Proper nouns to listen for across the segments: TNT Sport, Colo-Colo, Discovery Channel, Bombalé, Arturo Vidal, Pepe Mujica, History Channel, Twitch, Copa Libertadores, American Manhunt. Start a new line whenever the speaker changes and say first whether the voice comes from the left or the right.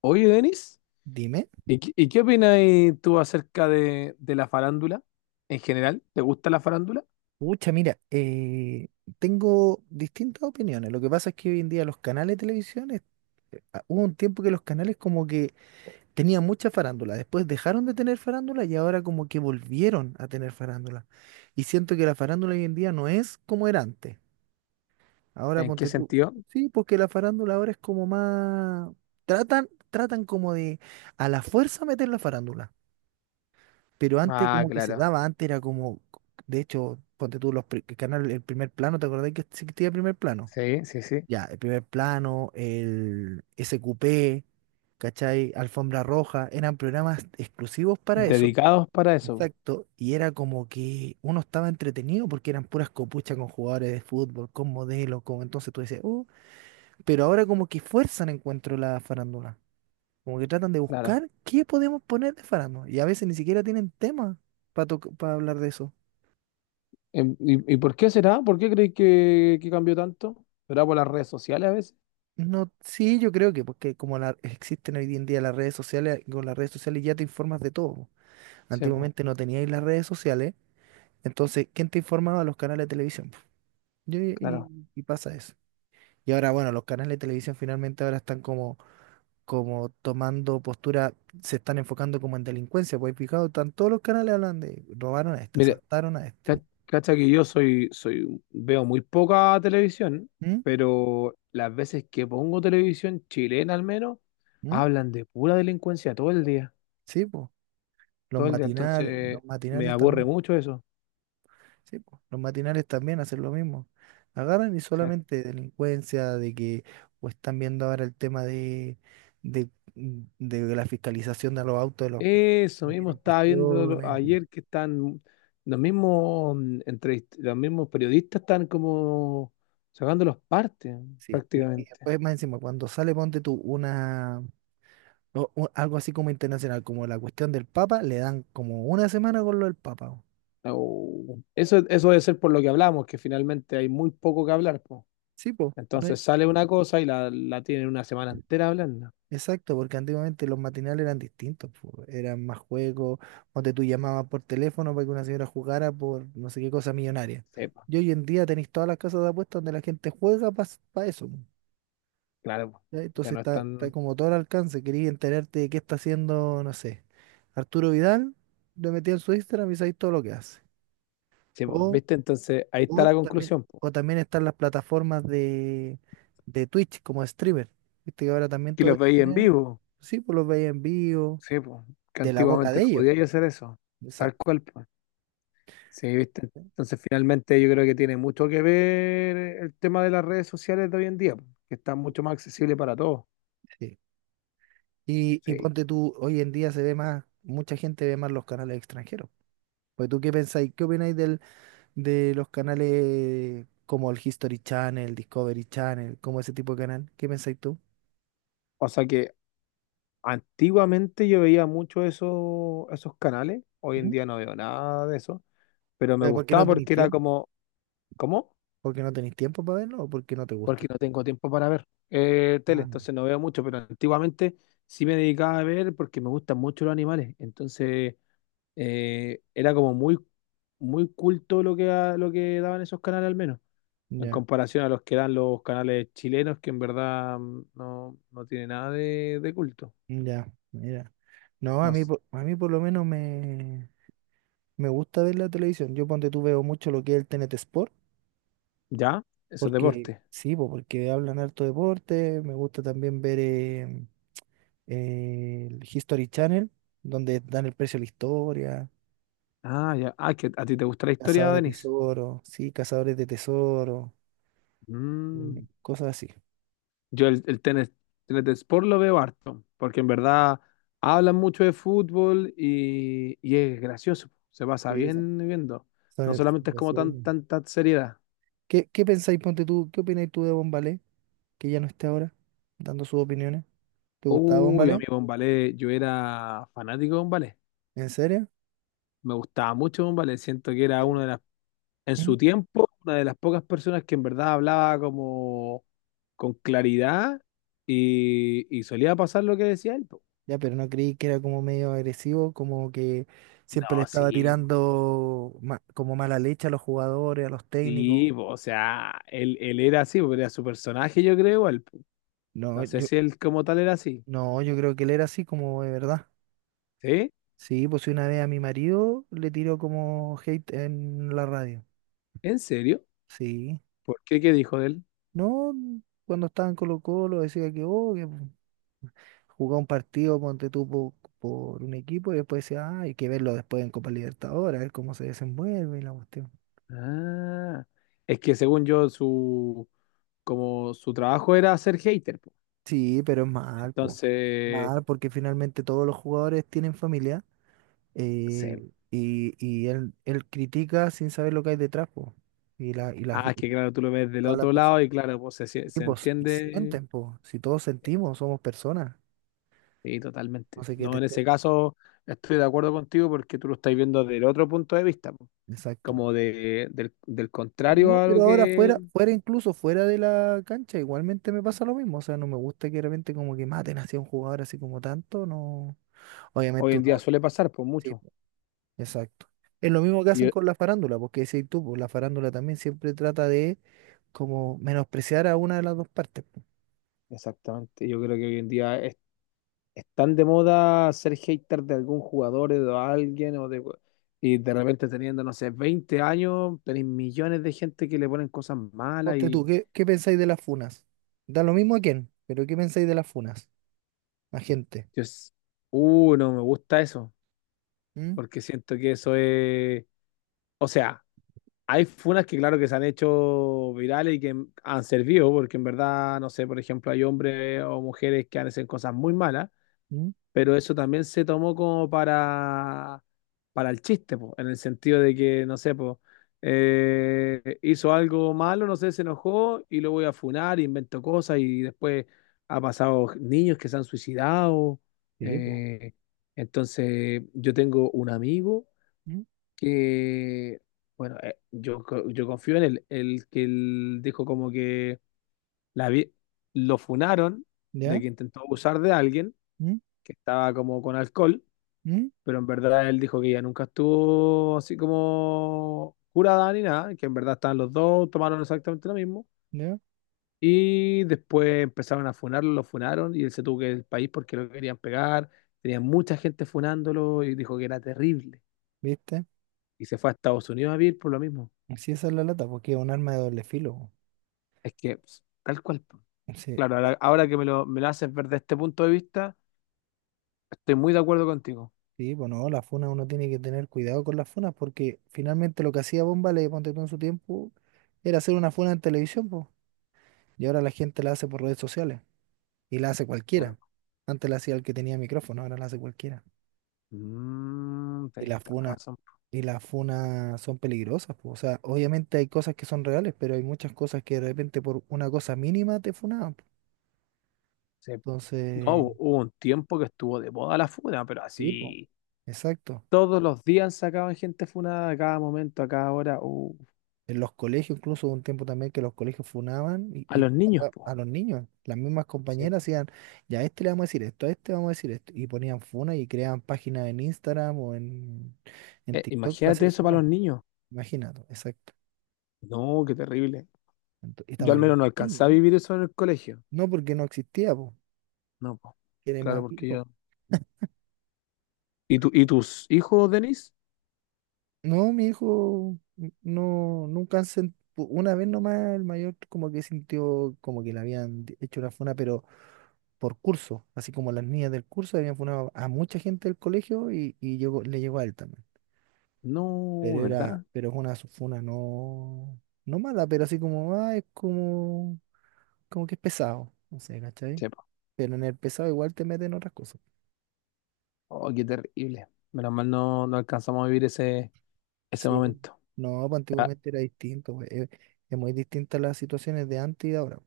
left: Oye, Denis,
right: Dime.
left: ¿y, qué opinas tú acerca de la farándula en general? ¿Te gusta la farándula?
right: Pucha, mira, tengo distintas opiniones. Lo que pasa es que hoy en día los canales de televisión, hubo un tiempo que los canales como que tenían mucha farándula, después dejaron de tener farándula y ahora como que volvieron a tener farándula. Y siento que la farándula hoy en día no es como era antes. Ahora
left: ¿En qué
right: ponte tú.
left: sentido?
right: Sí, porque la farándula ahora es como más. Tratan como de a la fuerza meter la farándula, pero antes
left: Ah,
right: como que se
left: claro.
right: daba, antes era como, de hecho, ponte tú que canal, el primer plano. ¿Te acordás que existía el primer plano?
left: Sí, sí, sí.
right: Ya, el primer plano, el SQP, ¿cachai? Alfombra Roja, eran programas exclusivos para eso,
left: Dedicados para eso, po.
right: exacto, y era como que uno estaba entretenido porque eran puras copuchas con jugadores de fútbol, con modelos, con entonces tú dices, pero ahora como que fuerzan encuentro la farándula. Como que tratan de
left: Claro.
right: buscar qué podemos poner de farándula. Y a veces ni siquiera tienen tema para hablar de eso.
left: Y por qué será? ¿Por qué crees que cambió tanto? ¿Será por las redes sociales a veces?
right: No, sí, yo creo que porque existen hoy en día las redes sociales, con las redes sociales ya te informas de todo, po.
left: Sí, po,
right: Antiguamente no teníais las redes sociales, entonces, ¿quién te informaba? Los canales de televisión, po.
left: claro.
right: Y pasa eso. Y ahora, bueno, los canales de televisión finalmente ahora están como como tomando postura, se están enfocando como en delincuencia, pues picado están todos los canales, hablan de robaron a este,
left: Mire,
right: asaltaron a
left: ca-
right: este.
left: cacha que yo veo muy poca televisión,
right: ¿Mm?
left: pero las veces que pongo televisión chilena al menos,
right: ¿Mm?
left: hablan de pura delincuencia todo el día.
right: Sí, pues,
left: Todo el día, entonces
right: los
left: me
right: matinales
left: aburre
right: también,
left: mucho eso.
right: sí, po, los matinales también hacen lo mismo. Agarran y
left: Exacto.
right: solamente delincuencia, de que, o están viendo ahora el tema de, de, de la fiscalización de los autos, de los,
left: Eso
right: no
left: mismo
right: tienen
left: estaba viendo
right: cuestiones.
left: ayer que están los mismos los mismos periodistas están como sacando los partes
right: Sí, y
left: prácticamente.
right: después más encima, cuando sale, ponte tú una, o algo así como internacional, como la cuestión del Papa, le dan como una semana con lo del Papa, po.
left: Au. Eso debe ser por lo que hablamos, que finalmente hay muy poco que hablar, po.
right: Sí, pues,
left: Entonces sale una cosa y la tienen una semana entera hablando.
right: exacto, porque antiguamente los matinales eran distintos, po, eran más juegos, donde tú llamabas por teléfono para que una señora jugara por no sé qué cosa millonaria.
left: Sí, po,
right: Y hoy en día tenéis todas las casas de apuestas donde la gente juega para eso, po.
left: claro, po.
right: ¿Ya? Entonces
left: Ya no
right: está, está
left: están.
right: como todo al alcance, quería enterarte de qué está haciendo, no sé, Arturo Vidal, lo metí en su Instagram y sabéis todo lo que hace.
left: Sí, po,
right: O,
left: ¿viste? Entonces ahí está
right: o
left: la
right: también,
left: conclusión, po.
right: o también están las plataformas de Twitch como streamer. Viste que ahora también
left: Que
right: todo
left: los veía en
right: streamean.
left: vivo.
right: Sí, pues los veía en vivo,
left: Sí, pues, que
right: de la boca
left: antiguamente
right: de
left: no
right: ellos.
left: podía yo hacer eso, tal
right: Exacto.
left: cual, pues. Sí, ¿viste? Entonces, finalmente yo creo que tiene mucho que ver el tema de las redes sociales de hoy en día, pues, que están mucho más accesibles para todos.
right: Sí. Y
left: Sí.
right: ponte tú, hoy en día se ve más, mucha gente ve más los canales extranjeros. Pues tú qué pensáis, qué opináis del, de los canales como el History Channel, Discovery Channel, ¿como ese tipo de canal? ¿Qué pensáis tú?
left: O sea que antiguamente yo veía mucho eso, esos canales, hoy en
right: ¿Mm?
left: día no veo nada de eso, pero me
right: ¿Pero por qué no
left: gustaba
right: tenéis
left: porque era
right: tiempo?
left: como, ¿cómo?
right: ¿Por qué no tenéis tiempo para verlo o por qué no te gusta?
left: Porque no tengo tiempo para ver tele,
right: Ah,
left: entonces no veo mucho, pero antiguamente sí me dedicaba a ver porque me gustan mucho los animales, entonces era como muy, muy culto lo que, lo que daban esos canales al menos, en
right: ya,
left: comparación a los que dan los canales chilenos, que en verdad no, no tiene nada de, de culto.
right: ya, mira. No, a
left: No
right: mí,
left: s-
right: a mí por lo menos me, me gusta ver la televisión. Yo ponte tú veo mucho lo que es el T N T Sport.
left: ¿ya? Eso es
right: Porque,
left: deporte.
right: sí, po, porque hablan harto deporte, me gusta también ver el History Channel, donde dan el precio a la historia,
left: Ah, ya. Ah, que a ti te gusta la historia,
right: cazadores de
left: Denis.
right: tesoro, sí, cazadores de tesoro,
left: Mm.
right: cosas así.
left: Yo el tenis, tenis de sport lo veo harto, porque en verdad hablan mucho de fútbol y es gracioso, se pasa
right: Sí, eso.
left: bien viendo. No
right: Son
left: solamente es como tan,
right: graciosos.
left: tanta seriedad.
right: ¿Qué, qué pensáis, ponte tú, qué opináis tú de Bombalé, que ya no esté ahora dando sus opiniones? ¿Te gustaba
left: Uy,
right: Bombalé?
left: amigo Bombalé, yo era fanático de Bombalé.
right: ¿En serio?
left: Me gustaba mucho Bombalé. Siento que era una
right: Eh,
left: de las, en
right: ¿Mm?
left: su tiempo, una de las pocas personas que en verdad hablaba como con claridad y solía pasar lo que decía él. Po.
right: Ya, pero no creí que era como medio agresivo, como que siempre le
left: No,
right: estaba tirando como mala leche a los jugadores, a los técnicos.
left: sí, po, o sea, él era así, po, era su personaje, yo creo, él. Po.
right: No,
left: No sé
right: yo,
left: si él como tal era así.
right: no, yo creo que él era así como de verdad.
left: ¿Sí?
right: Sí, pues una vez a mi marido le tiró como hate en la radio.
left: ¿En serio?
right: Sí.
left: ¿Por qué? ¿Qué dijo de él?
right: No, cuando estaba en Colo-Colo decía que, oh, que jugaba un partido, ponte tú por un equipo y después decía, ah, hay que verlo después en Copa Libertadores, a ver cómo se desenvuelve y la cuestión.
left: Ah, es que según yo, su, como su trabajo era ser hater. Po.
right: Sí, pero es mal, po.
left: Entonces,
right: Mal, porque finalmente todos los jugadores tienen familia,
left: se-
right: y él, él critica sin saber lo que hay detrás, po. Y, la, y, la,
left: ah,
right: y
left: es que claro, tú lo ves del
right: todas las
left: otro lado y
right: personas,
left: claro, pues
right: y
left: se
right: pues y
left: entiende.
right: sienten, po. Si todos sentimos, somos personas.
left: Sí,
right: No
left: totalmente.
right: sé qué te
left: No, en
right: esté.
left: ese caso estoy de acuerdo contigo porque tú lo estás viendo desde el otro punto de vista, po.
right: Exacto.
left: Como de, del contrario
right: No,
left: a
right: pero
left: lo
right: ahora
left: que
right: fuera, fuera, incluso fuera de la cancha, igualmente me pasa lo mismo. O sea, no me gusta que de repente como que maten hacia un jugador así como tanto, no.
left: hoy
right: Obviamente
left: en
right: uno,
left: día suele pasar, pues mucho.
right: exacto. Es lo mismo que
left: Y
right: hacen
left: yo-
right: con la farándula, porque decís tú, pues, la farándula también siempre trata de como menospreciar a una de las dos partes, po.
left: exactamente, yo creo que hoy en día es tan de moda ser hater de algún jugador o de alguien o de, y de repente teniendo, no sé, 20 años, tenés millones de gente que le ponen cosas malas.
right: Ponte tú, ¿qué, qué pensáis de las funas? Da lo mismo a quién, pero ¿qué pensáis de las funas? A gente.
left: Yo, s- no me gusta eso,
right: ¿Mm?
left: porque siento que eso es, o sea, hay funas que claro que se han hecho virales y que han servido, porque en verdad, no sé, por ejemplo, hay hombres o mujeres que hacen cosas muy malas,
right: ¿Mm?
left: pero eso también se tomó como para el chiste, po, en el sentido de que, no sé, po, hizo algo malo, no sé, se enojó y lo voy a funar, inventó cosas y después ha pasado niños que se han suicidado.
right: Sí, po.
left: eh, entonces, yo tengo un amigo
right: ¿Mm?
left: que, bueno, yo confío en él, el que él dijo como que la vi- lo funaron de
right: ¿Ya?
left: que intentó abusar de alguien
right: ¿Mm?
left: que estaba como con alcohol,
right: ¿Mm?
left: pero en verdad él dijo que ella nunca estuvo así como jurada ni nada, que en verdad estaban los dos, tomaron exactamente lo mismo.
right: ¿Ya?
left: Y después empezaron a funarlo, lo funaron y él se tuvo que ir del país porque lo querían pegar. Tenía mucha gente funándolo y dijo que era terrible.
right: ¿Viste?
left: Y se fue a Estados Unidos a vivir por lo mismo.
right: Así esa es la lata, porque es un arma de doble filo,
left: Es que, pues, tal cual. Po.
right: po. Sí,
left: Claro, ahora, ahora que me me lo haces ver desde este punto de vista, estoy muy de acuerdo contigo.
right: sí, pues no, las funas uno tiene que tener cuidado con las funas, porque finalmente lo que hacía Bomba le ponte tú en su tiempo, era hacer una funa en televisión. Y ahora la gente la hace por redes sociales y la hace cualquiera.
left: Claro.
right: Antes la hacía el que tenía micrófono, ahora la hace cualquiera.
left: Mm,
right: Y
left: tenés
right: las
left: toda la
right: funas,
left: razón.
right: y las funas son peligrosas, po. O sea, obviamente hay cosas que son reales, pero hay muchas cosas que de repente por una cosa mínima te funaban, po.
left: Sí. No,
right: Entonces,
left: hubo un tiempo que estuvo de moda la funa, pero
right: sí, po,
left: así
right: exacto.
left: todos los días sacaban gente funada a cada momento, a cada hora.
right: En los colegios, incluso hubo un tiempo también que los colegios funaban y,
left: A
right: y
left: los niños,
right: acá a
left: po.
right: los niños, las mismas
left: Sí.
right: compañeras hacían, ya a este le vamos a decir esto, a este vamos a decir esto, y ponían funa y creaban páginas en Instagram o en TikTok para
left: Imagínate
right: hacer
left: eso para
right: funa.
left: los niños.
right: Imagínate, exacto.
left: No, qué terrible.
right: Y
left: Yo
right: estamos
left: al
right: hablando
left: menos no
right: de niños.
left: alcancé a
right: No.
left: vivir eso en el colegio.
right: No, porque no existía, po,
left: No, po.
right: que era
left: Claro,
right: más
left: porque
right: viejo.
left: yo. ¿Y y tus hijos, Denis?
right: No, mi hijo, no, nunca han sentido, una vez nomás el mayor como que sintió como que le habían hecho una funa, pero por curso, así como las niñas del curso habían funado a mucha gente del colegio y llegó, le llegó a él también. Pero
left: No,
right: era,
left: ¿verdad?
right: pero es una funa no, no mala, pero así como, ah, es como como que es pesado, no sé, ¿cachai?
left: Sí, po.
right: Pero en el pesado igual te meten otras cosas.
left: Oh, qué terrible. Menos mal no, no alcanzamos a vivir ese, ese
right: Sí.
left: momento.
right: No, pues
left: Ah,
right: antiguamente era distinto, pues. Es muy distinta las situaciones de antes y de ahora.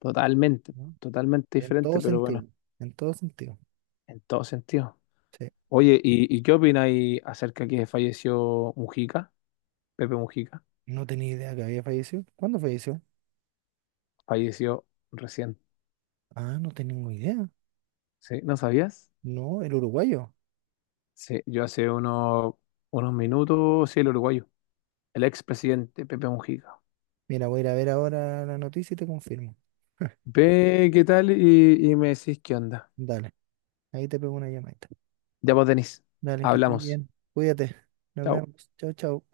left: totalmente,
right: ¿No?
left: totalmente
right: En
left: diferente,
right: todo
left: pero bueno,
right: sentido, en todo sentido.
left: en todo sentido.
right: Sí.
left: Oye, y qué opináis acerca que falleció Mujica? Pepe Mujica.
right: No tenía idea que había fallecido. ¿Cuándo falleció?
left: Falleció recién.
right: Ah, no tengo idea.
left: ¿Sí? ¿No sabías?
right: No, el uruguayo.
left: Sí, yo hace unos, unos minutos, sí, el uruguayo, el expresidente Pepe Mujica.
right: Mira, voy a ir a ver ahora la noticia y te confirmo.
left: Ve qué tal y me decís qué onda.
right: Dale, ahí te pego una llamadita.
left: Ya vos, Denis,
right: Dale, que estés
left: hablamos.
right: bien. Cuídate. Nos
left: Chao.
right: vemos. Chao, chao.